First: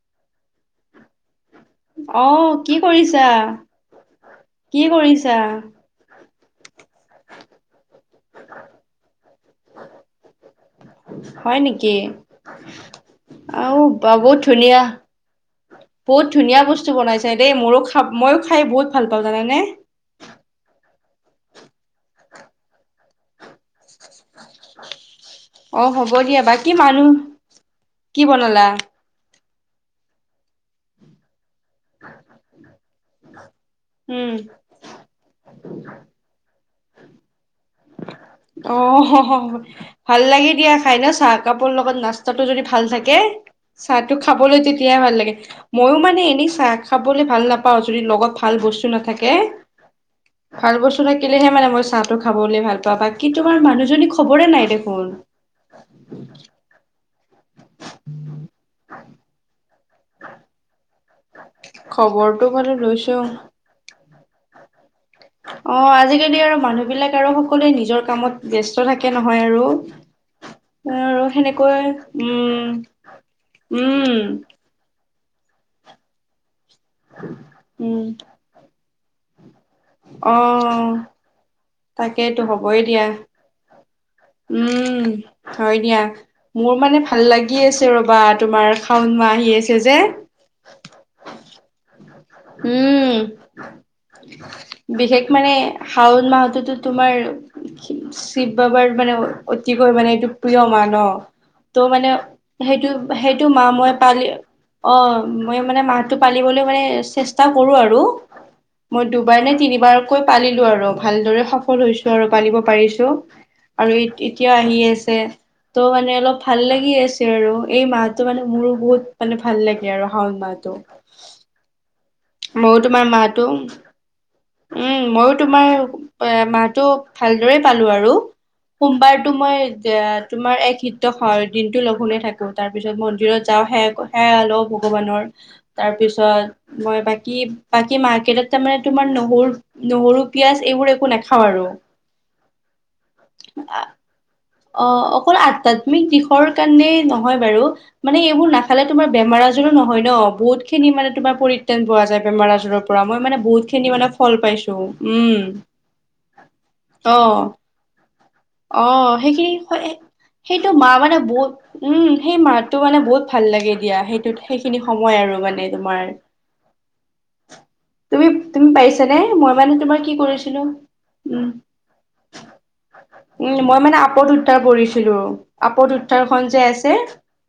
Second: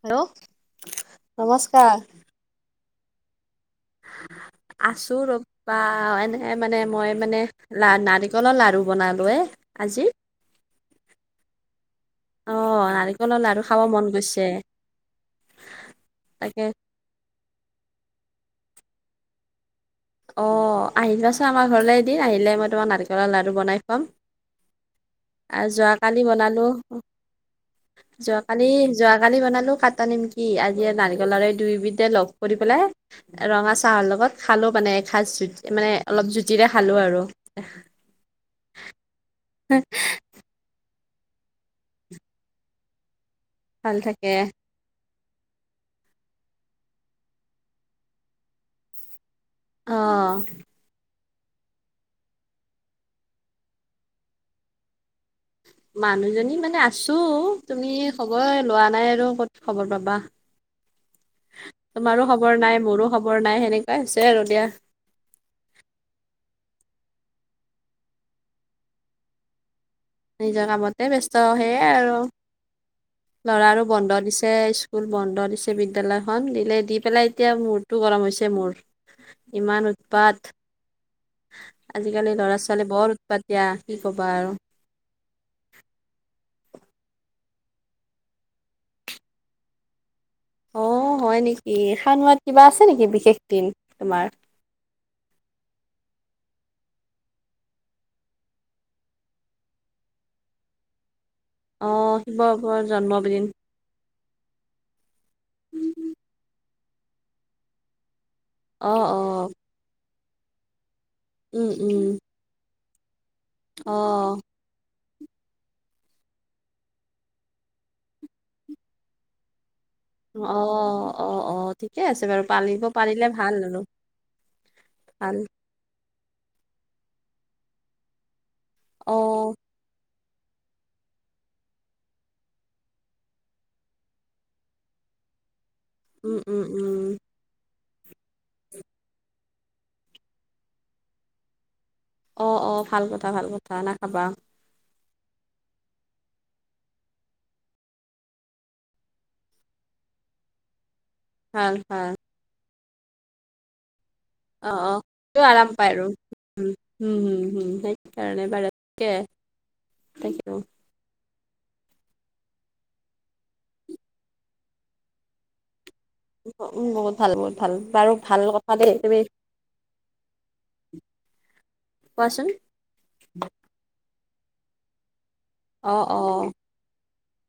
Hello [inaudible] নমস্কাৰ। অঁ! কি কৰিছা? কি কৰিছা? [unintelligible] আহ এনেই [unintelligible] এই মানে মই মানে লা নাৰিকলৰ লাড়ু বনালোঁ এই আজি [unintelligible] হয় নেকি, অ' নাৰিকলৰ লাৰু খাব আহ' মন বহুত গৈছে। ধুনীয়া। বহুত ধনীয়া তাকে বস্তু। আ দেই মোৰো খা, মইও খাই বহুত ভাল পাওঁ জানানে। অ আহিবাচোন আমাৰ ঘৰলৈ এদিন আহিলে মই তোমাৰ নাৰিকলৰ লাড়ু বনাই খোৱাম আ অ হ'ব যোৱাকালি দিয়া বনালো বাকী মানুহ কি যোৱাকালি বনালা যোৱাকালি বনালো কাটা নিমকি আজি নাৰিকলৰে দুবিধে লগ কৰি পেলাই ৰঙা চাহৰ উম লগত খালোঁ মানে এসাজ জুতি মানে অলপ জুতিৰে খালো আৰু অ' অ' ভাল। ভাল লাগে দিয়া। খাই না চাহ কাপৰ লগত নাস্তাটো যদি ভাল থাকে ভাল চাহ টো থাকে খাবলৈ তেতিয়াহে ভাল লাগে। মইও মানে এনেই চাহ খাবলৈ ভাল নাপাওঁ যদি লগত ভাল বস্তু নাথাকে। অঁ ভাল বস্তু থাকিলেহে মানে মই চাহটো খাবলৈ ভাল পাওঁ বাকী তোমাৰ মানুহজনী খবৰে নাই দেখোন। মানুহজনী মানে আছোঁ। তুমি খবৰ লোৱা নাই আৰু ক'ত, খবৰ পাবা। তোমাৰো খবৰটো খবৰ বাৰু নাই মোৰো লৈছো খবৰ নাই তেনেকুৱা। হেনেকুৱাই হৈছে আৰু দিয়া অ' অ' আজিকালি আৰু মানুহ বিলাক আৰু সকলোৱে নিজৰ কামত ব্যস্ত থাকে নহয় আৰু। নিজৰ কামতে আৰু ব্যস্ত সেয়ে সেনেকৈ আৰু উম ল'ৰাৰো বন্ধ উম দিছে। স্কুল বন্ধ দিছে বিদ্যালয়খন দিলে দি পেলাই এতিয়া উম মূৰটো গৰম হৈছে মোৰ ইমান উৎপাত অ' আজিকালি তাকেইতো ল'ৰা হ'বই ছোৱালী দিয়া বৰ উৎপাত দিয়া কি ক'বা আৰু উম' হয় দিয়া মোৰ মানে ভাল লাগি আছে ৰবা তোমাৰ শাওন মাহ আহি আছে যে। অ' হয় নেকি শাওন মাহত কিবা আছে নেকি উম বিশেষ দিন তোমাৰ। বিশেষ মানে শাওণ মাহটোতো তোমাৰ। শিৱ বাবাৰ মানে অতিকৈ মানে এইটো প্ৰিয় মাহ নহ। ত' অ মানে শিৱ সেইটো জন্মদিন সেইটো মাহ মই পালি। অঁ মই মানে মাহটো পালিবলৈ মানে চেষ্টা কৰোঁ আৰু। অ মই অ দুবাৰ নে তিনিবাৰকৈ পালিলো আৰু ভালদৰে উম সফল উম হৈছোঁ আৰু পালিব পাৰিছোঁ। আৰু অ এতিয়া আহি আছে। ত' মানে অলপ ভাল লাগি আছে আৰু এই মাহটো মানে মোৰো বহুত মানে ভাল লাগে আৰু। শাওণ অ' অ' অ ঠিকে আছে বাৰু। মইও পাৰিব তোমাৰ পাৰিলে মাহটো ভাল আৰু উম' মইও ভাল তোমাৰ, এ মাহটো ভালদৰে পালো আৰু, অ সোমবাৰটো মই এ, তোমাৰ এক হিত্য হয় দিনটো লঘোণে থাকো। তাৰ পিছত মন্দিৰত যাওঁ সেৱা সেৱা লও ভগৱানৰ। উম উম তাৰপিছত উম মই বাকী বাকী মাৰ্কেটত তাৰ মানে তোমাৰ নহৰু, নহৰু পিয়াজ এইবোৰ একো নাখাওঁ আৰু অ' অ' ভাল কথা ভাল কথা নাখাবা। অ' অকল আধ্যাত্মিক দিশৰ কাৰণে নহয় বাৰু, মানে, এইবোৰ নাখালে তোমাৰ বেমাৰ আজাৰো নহয় ন বহুত খিনি মানে তোমাৰ, ভাল পৰিত্ৰাণ পোৱা ভাল যায় বেমাৰ আজাৰৰ পৰা মই মানে বহুতখিনি মানে ফল পাইছো অ', উম, অ', আৰাম পায় আৰু মম মম হম্ অ'। হম্ হম্ সেইকাৰণে। বাৰু তাকে অ', সেইখিনি হৈ তাকে এই মাহ মানে বহুত উম, সেই মাহটো মানে বহুত ভাল লাগে দিয়া, সেইটো সেইখিনি সময় আৰু মানে তোমাৰ। উম বহুত ভাল বহুত ভাল বাৰু তুমি ভাল তুমি কথা দেই পাৰিছানে মই মানে তোমাৰ কি কৈছিলো উম। কোৱা চোন। উম, মই মানে আপদ উত্তাৰখন কৰিছিলো। অ আপদ অ উত্তাৰখন যে আছে।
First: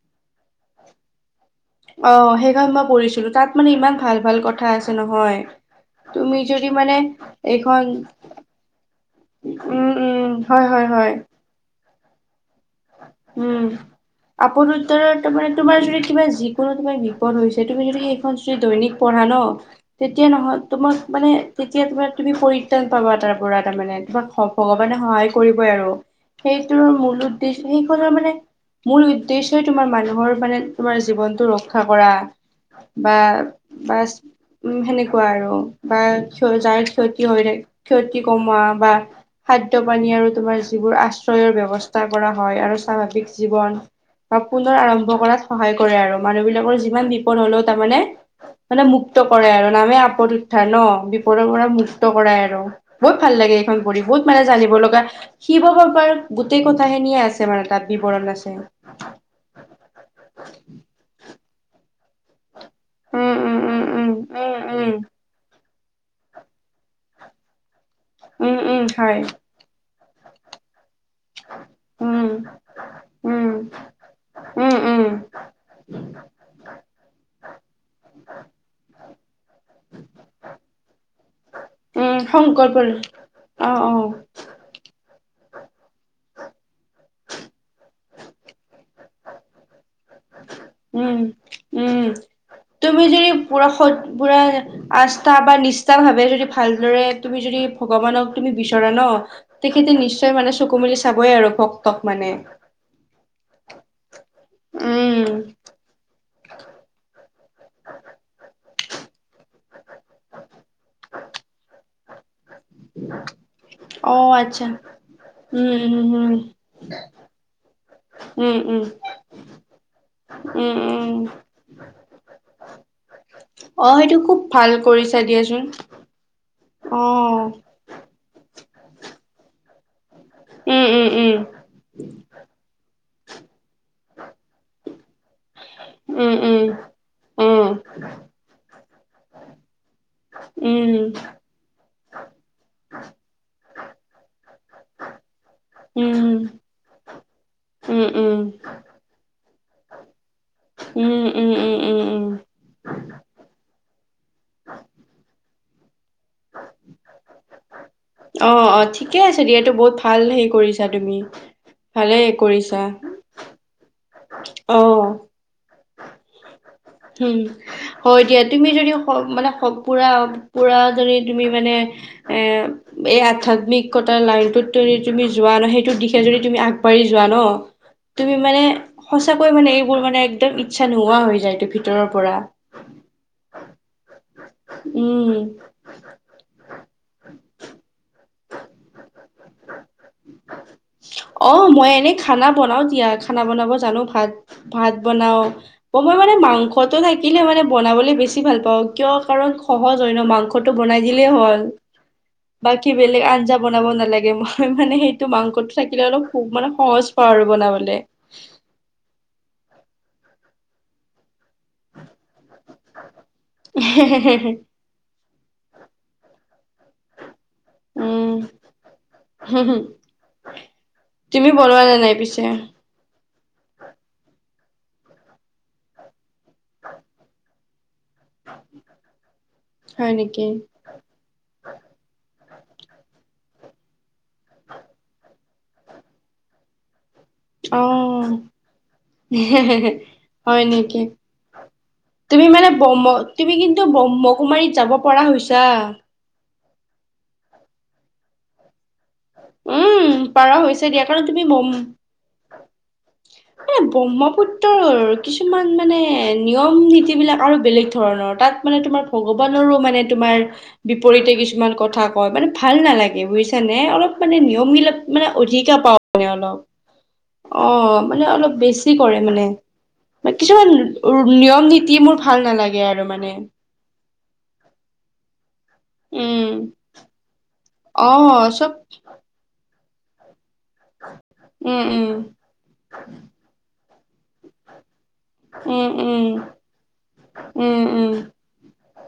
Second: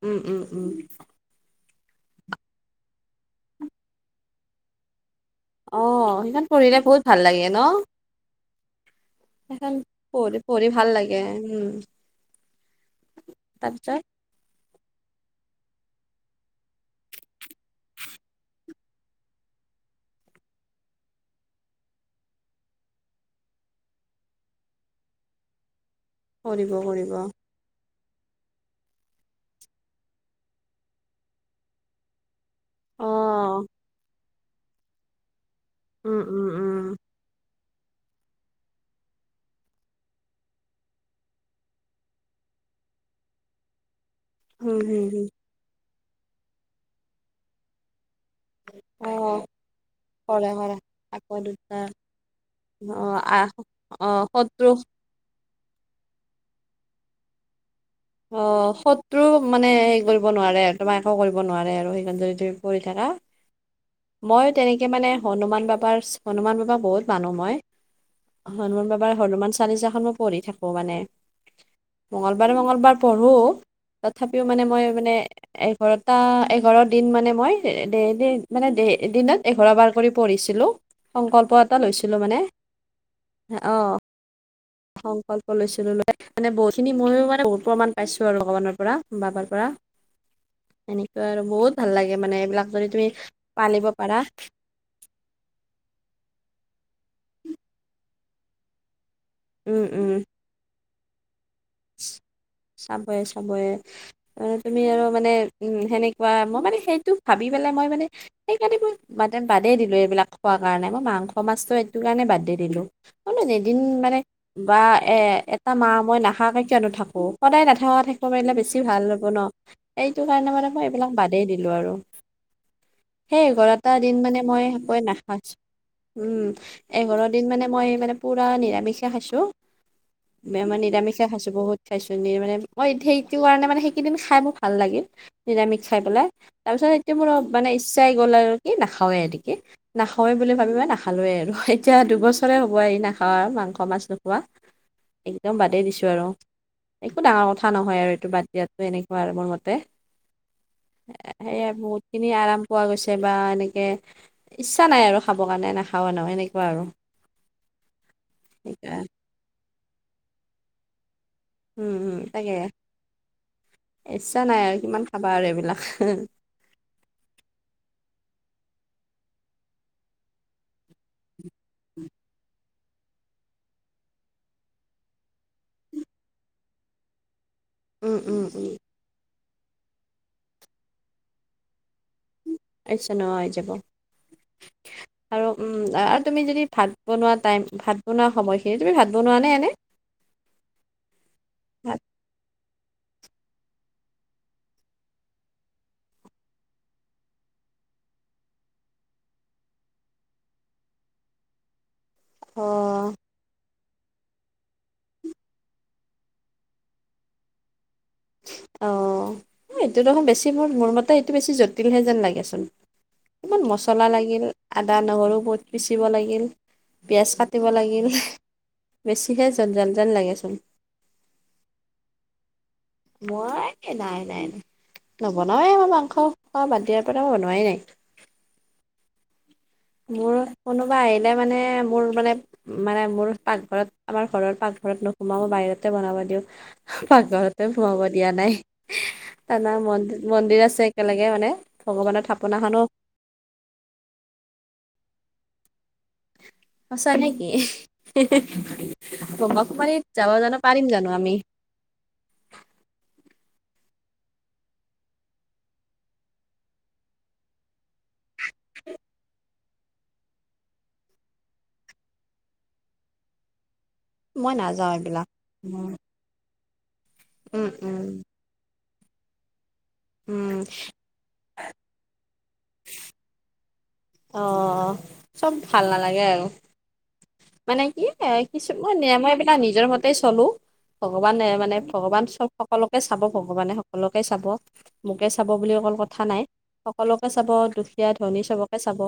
উম উম উম অ', সেইখন মই পঢ়িছিলো তাত মানে ইমান ভাল ভাল কথা আছে নহয়। অ তুমি সেইখন যদি পঢ়িলে মানে বহুত ভাল লাগে ন এইখন সেইখন উম উম পঢ়ি হয় পঢ়ি হয় ভাল হয় লাগে উমঁ। উম। আপোন উত্তৰৰত তাৰ মানে তোমাৰ যদি কিবা যিকোনো তোমাৰ বিপদ হৈছে, তুমি যদি সেইখন যদি দৈনিক পঢ়া ন- তেতিয়া নহয় তোমাক মানে তেতিয়া তোমাৰ তুমি পৰিত্ৰাণ পাবা তাৰ পৰা মানে, তোমাক- ভগৱানে সহায় কৰিবই আৰু। কৰিব সেইটোৰ কৰিব মূল উদ্দেশ্য সেইখনৰ মানে- মূল উদ্দেশ্য হয় তোমাৰ মানুহৰ মানে তোমাৰ জীৱনটো ৰক্ষা কৰা। অ বা বাছ উম সেনেকুৱাই আৰু বা উম উম চুল জাই উম ক্ষত- কি হৈ থাকে ক্ষিয়ত্ৰী কমোৱা বা খাদ্য পানী আৰু তোমাৰ যিবোৰ আশ্ৰয়ৰ ব্যৱস্থা- কৰা হয়, আৰু চাভাবিক জীৱন বা পুনৰ উম, হুম, আৰম্ভ হুম, কৰাত- সহায় কৰে আৰু। মানুহ বিলাকৰ যিমান বিপদ হ'লেও তাৰমানে- মানে মুক্ত অ', কৰাই আৰু, নামে আপদ কৰে উঠাই কৰে ন আকৌ বিপদৰ পৰা দুটা মুক্ত কৰাই আৰু। অ', বহুত ভাল আহ লাগে এইখন পঢ়ি অ', বহুত মানে শত্ৰু জানিব লগা শিৱ বাবাৰ গোটেই খিনিয়ে আছে- মানে তা'ত বিৱৰণ- আছে অ', শত্ৰু মানে হেৰি কৰিব নোৱাৰে, তোমাৰ আকো কৰিব নোৱাৰে আৰু, সেইকাৰণে যদি - কৰি থাকা। উম উম উম উম মই উম উম তেনেকে মানে হনুমান বাবাৰ, হনুমান বাবা বহুত মানুহ মই। উম উম হনুমান বাবাৰ হয় হনুমান চালিচাখন মই পঢ়ি থাকো মানে। উম মঙলবাৰে মঙলবাৰ- পঢ়ো, উম, তথাপিও মানে উম, মই উম, মানে এঘাৰটা এগৰৰ দিন মানে মই এ ডেইলী মানে দে দিনত এঘাৰ বাৰ কৰি পঢ়িছিলো। সংকল্প টা লৈছিলো উম, মানে সংকল্প লৈ অ', অঁ। অ', সংকল্প লৈছিলো। বহুতখিনি ময়ো মানে বহুত প্ৰমাণ- পাইছোঁ আৰু ভগবানৰ পৰা, বাবাৰ পৰা। উম, সেনেকুৱাই আৰু, বহুত ভাল উম, লাগে মানে এইবিলাক মানে তুমি যদি পুৰা মানিব সৎ পাৰা। পুৰা আস্থা বা নিষ্ঠাৰ ভাবে যদি ভালদৰে তুমি যদি ভগৱানক তুমি বিচৰা ন- উম তেখেতে উম নিশ্চয় মানে চকু মেলি চাবই আৰু ভকতক মানে। চাবয়ে চাবয়ে অ', তুমি আৰু উম, মানে উম, সেনেকে- কোৱা, মই মানে সেইটো ভাবি পেলাই মই মানে- সেই কাৰণে মই বাদেই দিলো এইবিলাক খোৱাৰ কাৰণে। মই মানস, মাছটো- সেইটো কাৰণে বাদ দি দিলো মানে এদিন মানে অ', আচ্ছা বা এ এটা উম, মা উম, মই নোখোৱাকে- নাথাকো। সদায় নথকা থাকিব পাৰিলে উম, উম, বেছি উম, ভাল হ'ব ন এইটো কাৰণে মানে উম, মই এইবিলাক উম, বাদেই- দিলো আৰু। সেই এঘাৰটা অ', দিন সেইটো মানে খুব মই ভাল একোৱে কৰিছা নাপাইছিলো। দিয়াচোন উমঁ, এঘাৰ অ', দিন মানে মই মানে- পুৰা নিৰামিচে খাইছোঁ, মই মানে উম, উম, নিৰামিছাই উম, খাইছোঁ। বহুত খাইছো মানে। মোৰ সেইটো কাৰণে মানে সেইকেইদিন খাই বহুত ভাল লাগে। নিৰামিষ খাই পেলাই উম, উম, তাৰপিছত এতিয়া মোৰ উম, মানে ইচ্ছা আহি গ'ল আৰু কি নাখাওঁৱে এনেকে। নাখাৱেই বুলি ভাবি পেলাই উম, নাখালোৱে আৰু। এতিয়া দুবছৰে হ'ব এ নোখোৱা মাংস, মাছ নোখোৱা, একদম বাদেই দিছোঁ উম, আৰু। একো ডাঙৰ কথা নহয় উম, আৰু এইটো উম, বাদ দিয়াটো এনেকুৱা আৰু মোৰ মতে। উম, উম, সেয়াই উম, উম, বহুত উম, খিনি আৰাম পোৱা গৈছে বা এনেকে ইচ্ছা নাই আৰু খাব কাৰণে নাখাওঁ ৱে ন এনেকুৱা আৰু। অ' অ' সেইয়া ঠিকে আছে দিয়াতো বহুত ভাল হেৰি কৰিছা তুমি উম উম ভালেই তাকে কৰিছা। ইচ্ছা নাই আৰু কিমান অ', খাবা আৰু এইবিলাক হে উম, হয় দিয়া। তুমি যদি স মানে স পুৰা, পুৰা যদি তুমি মানে এ এই আধ্যাত্মিকতাৰ লাইনটোত তুৰি তুমি যোৱা ন, সেইটোৰ দিশে যদি তুমি আগবাঢ়ি যোৱা ন উম তুমি উম মানে উম সঁচাকৈ মানে এইবোৰ মানে একদম ইচ্ছা নোহোৱা হৈ যায়টো ভিতৰৰ পৰা। [unintelligible] যাব উম। আৰু উম আ তুমি যদি ভাত বনোৱা টাইম, ভাত বনোৱা সময়খিনি, তুমি ভাত বনোৱা নে এনে? অ', মই ভাত এনেই খানা বনাও দিয়া, খানা বনাব জানো ভাত ভাত বনাও। অ', মই মানে মাংসটো থাকিলে মানে বনাবলে বেছি ভাল পাওঁ কিয় কাৰণ সহজ হয় ন মাংস টো বনাই দিলেই হ'ল। অ কি বেলেগ আঞ্জা বনাব নালাগে মই মানে সেইটো মাংসটো থাকিলে অলপ খুব মানে সহজ পাওঁ আৰু বনাবলে। অ', এইটো দেখোন বেছি মোৰ মোৰ মতে এইটো বেছি য'ত তিলহে যেন লাগেচোন অকমান মছলা লাগিল, আদা, নহৰু বোৰ পিচিব লাগিল, পিয়াজ কাটিব লাগিল উম, বেছিহে জনজাল যেন লাগেচোন। তুমি বনোৱা নে নাই পিছে? মই হে নাই নাই নাই নবনাওয়েই মই মাংস মই বাদ দিয়াৰ পৰা বনোৱাই নাই। হ মোৰ কোনোবা আহিলে মানে, মোৰ মানে মানে মোৰ পাকঘৰত, আমাৰ ঘৰৰ পাকঘৰত নোসোমাওঁ বাহিৰতে বনাব দিওঁ। পাকঘৰতে সোমাব দিয়া অ', নাই। এ নাই মন্দিৰ হয় মন্দিৰ আছে নেকি? একেলগে মানে ভগৱানৰ তুমি মানে থাপনাখনো ব্ৰহ্ম তুমি কিন্তু ব্ৰহ্মকুমাৰীত যাব পৰা হৈছা। সঁচা নেকি ইহ হি হি ব্ৰহ্মকুমাৰীত, যাব জানো পাৰিম জানো আমি! উম [unintelligible] এ ব্ৰহ্মপুত্ৰৰ কিছুমান মানে নিয়ম-নীতি বিলাক আৰু বেলেগ ধৰণৰ। তাত মানে তোমাৰ ভগৱান নৰো তোমাৰ বিপৰীতে কিছুমান কথা কয়, মানে ভাল নালাগে বুজিছা নে অলপ মানে মই নাযাওঁ নিয়মবিলাক মানে এইবিলাক অধিকহে উম পাওঁ মানে অলপ। অ', উম মানে অলপ বেছি কৰে মানে উম কিছুমান উৰ নিয়ম-নীতি মোৰ ভাল নালাগে আৰু মানে। অ চব ভাল নালাগে আৰু উম মানে কি অ এ চব কিছুমান [unintelligible] বা নিজৰ মতেই চ'লো। ভগৱানে মানে উম ভগৱান চব সকলোকে চাব ভগৱানে, সকলোকে চাব। মোকে চাব বুলি অকল উম কথা নাই। উম সকলোকে চাব। উম দুখীয়া, ধনী চবকে চাব।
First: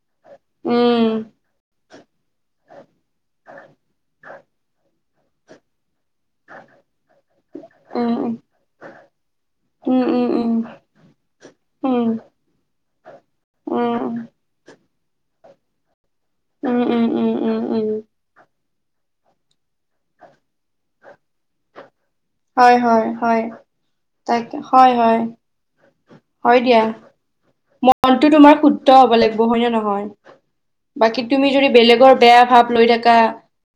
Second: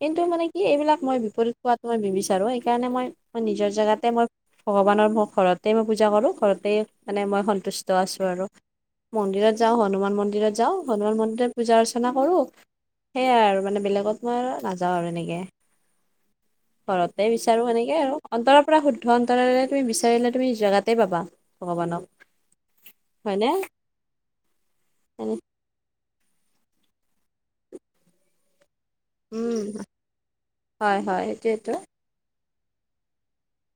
কিন্তু মানে কি উম এইবিলাক উম মই বিপৰীত হোৱাত মই নিবিচাৰো সেইকাৰণে মই মই নিজৰ জেগাতে মই ভগৱানৰ মোৰ ঘৰত তেই মই পূজা কৰোঁ, ঘৰতেই মানে মই সন্তুষ্ট উম আছোঁ আৰু। মন্দিৰত যাওঁ, উম উম হনুমান উম মন্দিৰত যাওঁ উম হনুমান মন্দিৰত পূজা উম অৰ্চনা কৰোঁ। সেইয়াই আৰু মানে বেলেগত- উম, নাযাওঁ আৰু এনেকে উম, উম, ঘৰতে উম, উম, বিচাৰো উম, এনেকে আৰু অন্তৰত- পৰা শুদ্ধ অন্তৰৰে তুমি বিচাৰিলে, তুমি জেগাতে পাবা ভগৱানক। হয় হয় হয় হয়নে তাকে, হয় হয়। উম হয় দিয়া মনটো তোমাৰ শুদ- দ্ধ হ'ব লাগিব হয় নে নহয়! হয় বাকী, হয় তুমি যদি সেইটোয়েতো বেলেগৰ বেয়া ভাৱ লৈ থাকা-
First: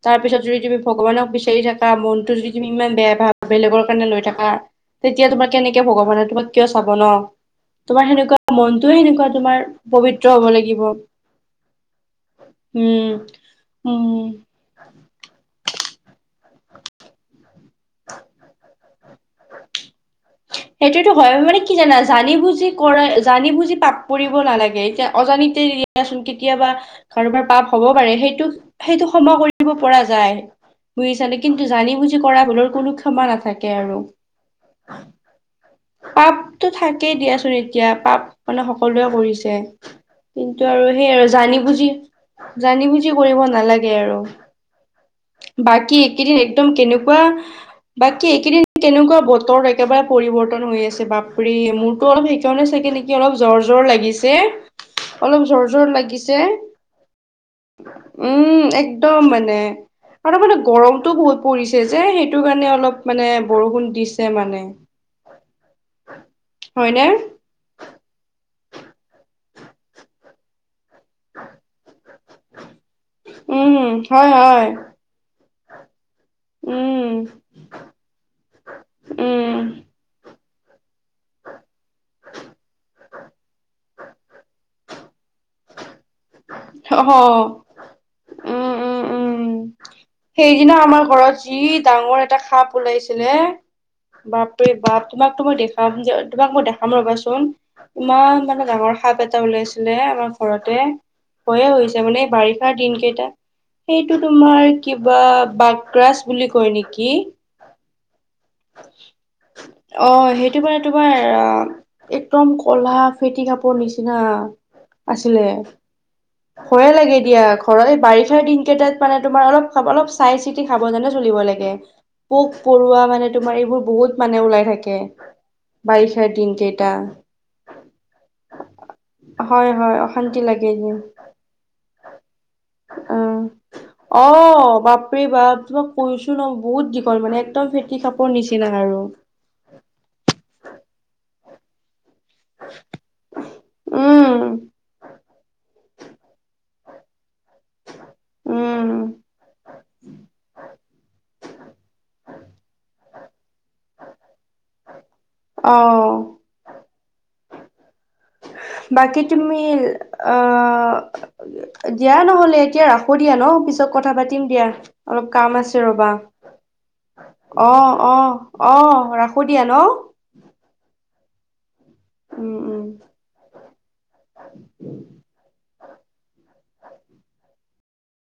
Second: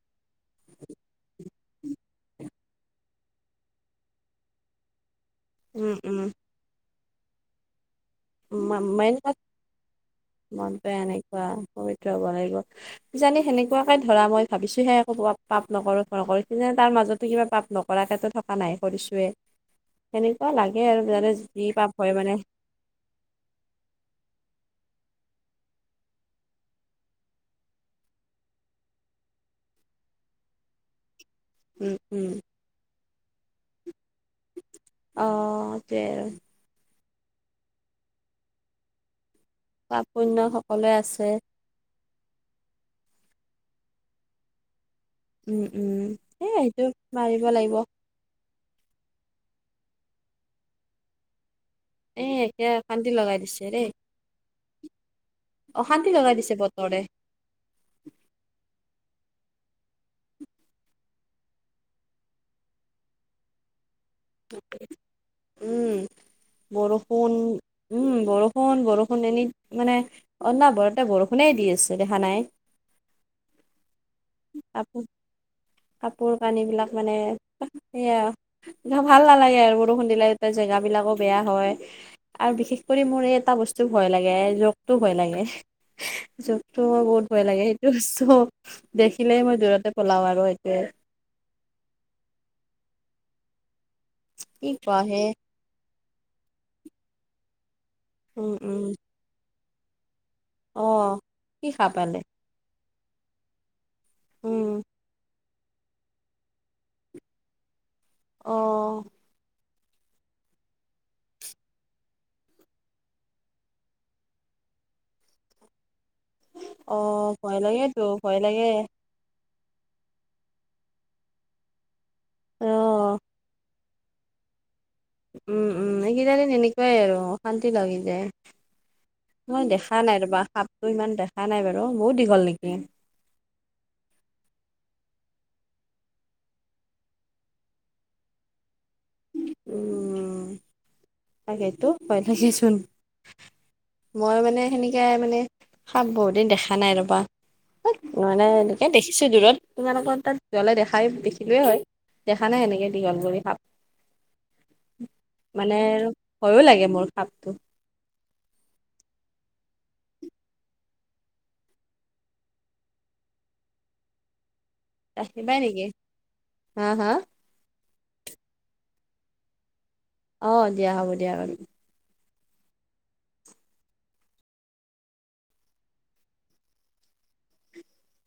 তাৰপিছত যদি তুমি ভগৱানক বিচাৰি থাকা, মনটো যদি- তুমি ইমান বেয়া ভাব বেলেগৰ কাৰণে লৈ থাকা, তেতিয়া তোমাৰ কেনেকে উম ভগৱানে তোমাক- হব ন তোমাৰ সেনেকুৱা- মা মনটোয়ে মাইন্দ সেনেকুৱা ভাগ তোমাৰ পবিত্ৰ হ'ব লাগিব। মনটোৱে এনেকুৱা প্ৰবিত্ৰ হব লাগিব। উম, কি জানি সেনেকুৱাকে ধৰা উম। মই- ভাবিছোঁহে একো পাপ পাপ নকৰ ধৰ কৰ মাজতো কিবা পাপ নকৰাকেতো থকা নাই কৰিছোহে। সেইটোতো হয় মানে যি কি পাপ জানা হয় জানি মানে বুজি- কৰা জানি বুজি পাপ পৰিব নালাগে এতিয়া অজানিতে দিয়াচোন কেতিয়াবা- কাৰোবাৰ পাপ হব পাৰে সেইটো সেইটো ক্ষমা কৰিব পৰা যায়। বুজি চানে কিন্তু জানি উম বুজি উম কৰা ভূলৰ কোনো ক্ষমা নাথাকে আৰু। অঁ'তে। তো থাকেই দিয়াচোন এতিয়া পাপ মানে সকলোৱে কৰিছে। পাপ পুণ্য কিন্তু আৰু সকলোৱে সে আছে আৰু জানি-বুজি, জানি-বুজি কৰিব নালাগে আৰু। উম উম বাকী এইকেদিন এ একদম সেইটো মাৰিব লাগিব কেনেকুৱা- বাকী এইকেইদিন কেনেকুৱা বতৰ একেবাৰে পৰিৱৰ্তন হৈ আছে বাপৰে মোৰ- ত এ অলপ একে সেইকাৰণে চাগে অশান্তি নেকি অলপ লগাই জ্বৰ দিছে দেই জৰ লাগিছে। অলপ জৰ জৰ অশান্তি লগাই লাগিছে দিছে বতৰে উম একদম মানে। আৰু মানে গৰমটো হৈ পৰিছে যে সেইটো কাৰণে অলপ মানে বৰষুণ দিছে মানে। উম হয়নে বৰষুণ- উম বৰষুণ বৰষুণ এনি মানে অনবৰতে বৰষুণে দি আছে দেখা নাই। উম হু হয় হয়। কাপোৰ কাপোৰ কানি বিলাক মানে উম সেয়া আ- ভাল উম নালাগে আৰু বৰষুণ দিলে এতিয়া জেগা বিলাকো বেয়া হয়। আৰু বিশেষ কৰি মোৰ এই এটা বস্তু ভয় লাগে ৰোগতটো ভয় লাগে। জোকতো মোৰ অ বহুত ভয় লাগে সেইটো উম বস্তু- উম উম দেখিলেই মই দুৰতে পলাও আৰু সেইদিনা সেইটোৱে। আমাৰ ঘৰত যি ডাঙৰ এটা সাপ ওলাইছিলে কি বাপৰে কোৱা বাপ হে তোমাকতো মই দেখ- পামযে তোমাক মই দেখাম ৰবাচোন ইমান উম মানে উম ডাঙৰ সাপ এটা উলাইছিলে আমাক- ঘৰতে অ ভয়ে কি সাপ হৈছে পালে মানে বাৰিষাৰ দিন কেইটা সেইটো উম তোমাৰ কি- বা বাগ্ৰাছ বুলি কয় নেকি। অঁ। অঁ সেইটো বা তোমাৰ অঁ। একদম কলা ফেটি সাপৰ নিচিনা। আছিলে ভয়ে লাগে অ', দিয়া ভয় ঘৰত এই লাগেতো ভয় বাৰিষাৰ দিন লাগে। কেইটাত- মানে তোমাৰ অলপ অলপ চাই চিতি খাব জানে চলিব লাগে। পোক পৰুৱা মানে উম, তোমাৰ এইবোৰ বহুত মানে ওলাই থাকে। উম উম বাৰিষাৰ এইকেইটা দিন এনেকুৱাই কেইটা। আৰু অশান্তি লাগি যায় হয় মই হয় দেখা- নাই অশান্তি ৰবা লাগে সাপটো দিম ইমান দেখা নাই বাৰু বহুত দীঘল নেকি। অ অ বাপৰে বাপ তোমাক কৈছো ন বহুত দীঘল মানে একদম ফেটি সাপৰ নিচিনা আৰু উম তাকেইতো ভয় লাগেচোন মই উম মানে সেনেকাই মানে - সাপ বহুতদিন দেখা নাই ৰ'বা মানে উম এনেকে দেখিছোঁ দূৰত তোমালোকৰ তাত যালে দেখাই দেখিলোৱেই হয়। দেখা নাই এনেক দীঘল কৰি সাপ অ মানে আৰু ভয়ো লাগে মোৰ সাপটো বাকি তুমি অ দিয়া নহলে এতিয়া ৰাখো দিয়া ন পিছত কথা পাতিম দিয়া। অলপ কাম ৰাখিবাই আছে নেকি ৰ'বা হা, হা অ অ অ ৰাখো দিয়া ন। অ দিয়া হ'ব দিয়া বাৰু উম উম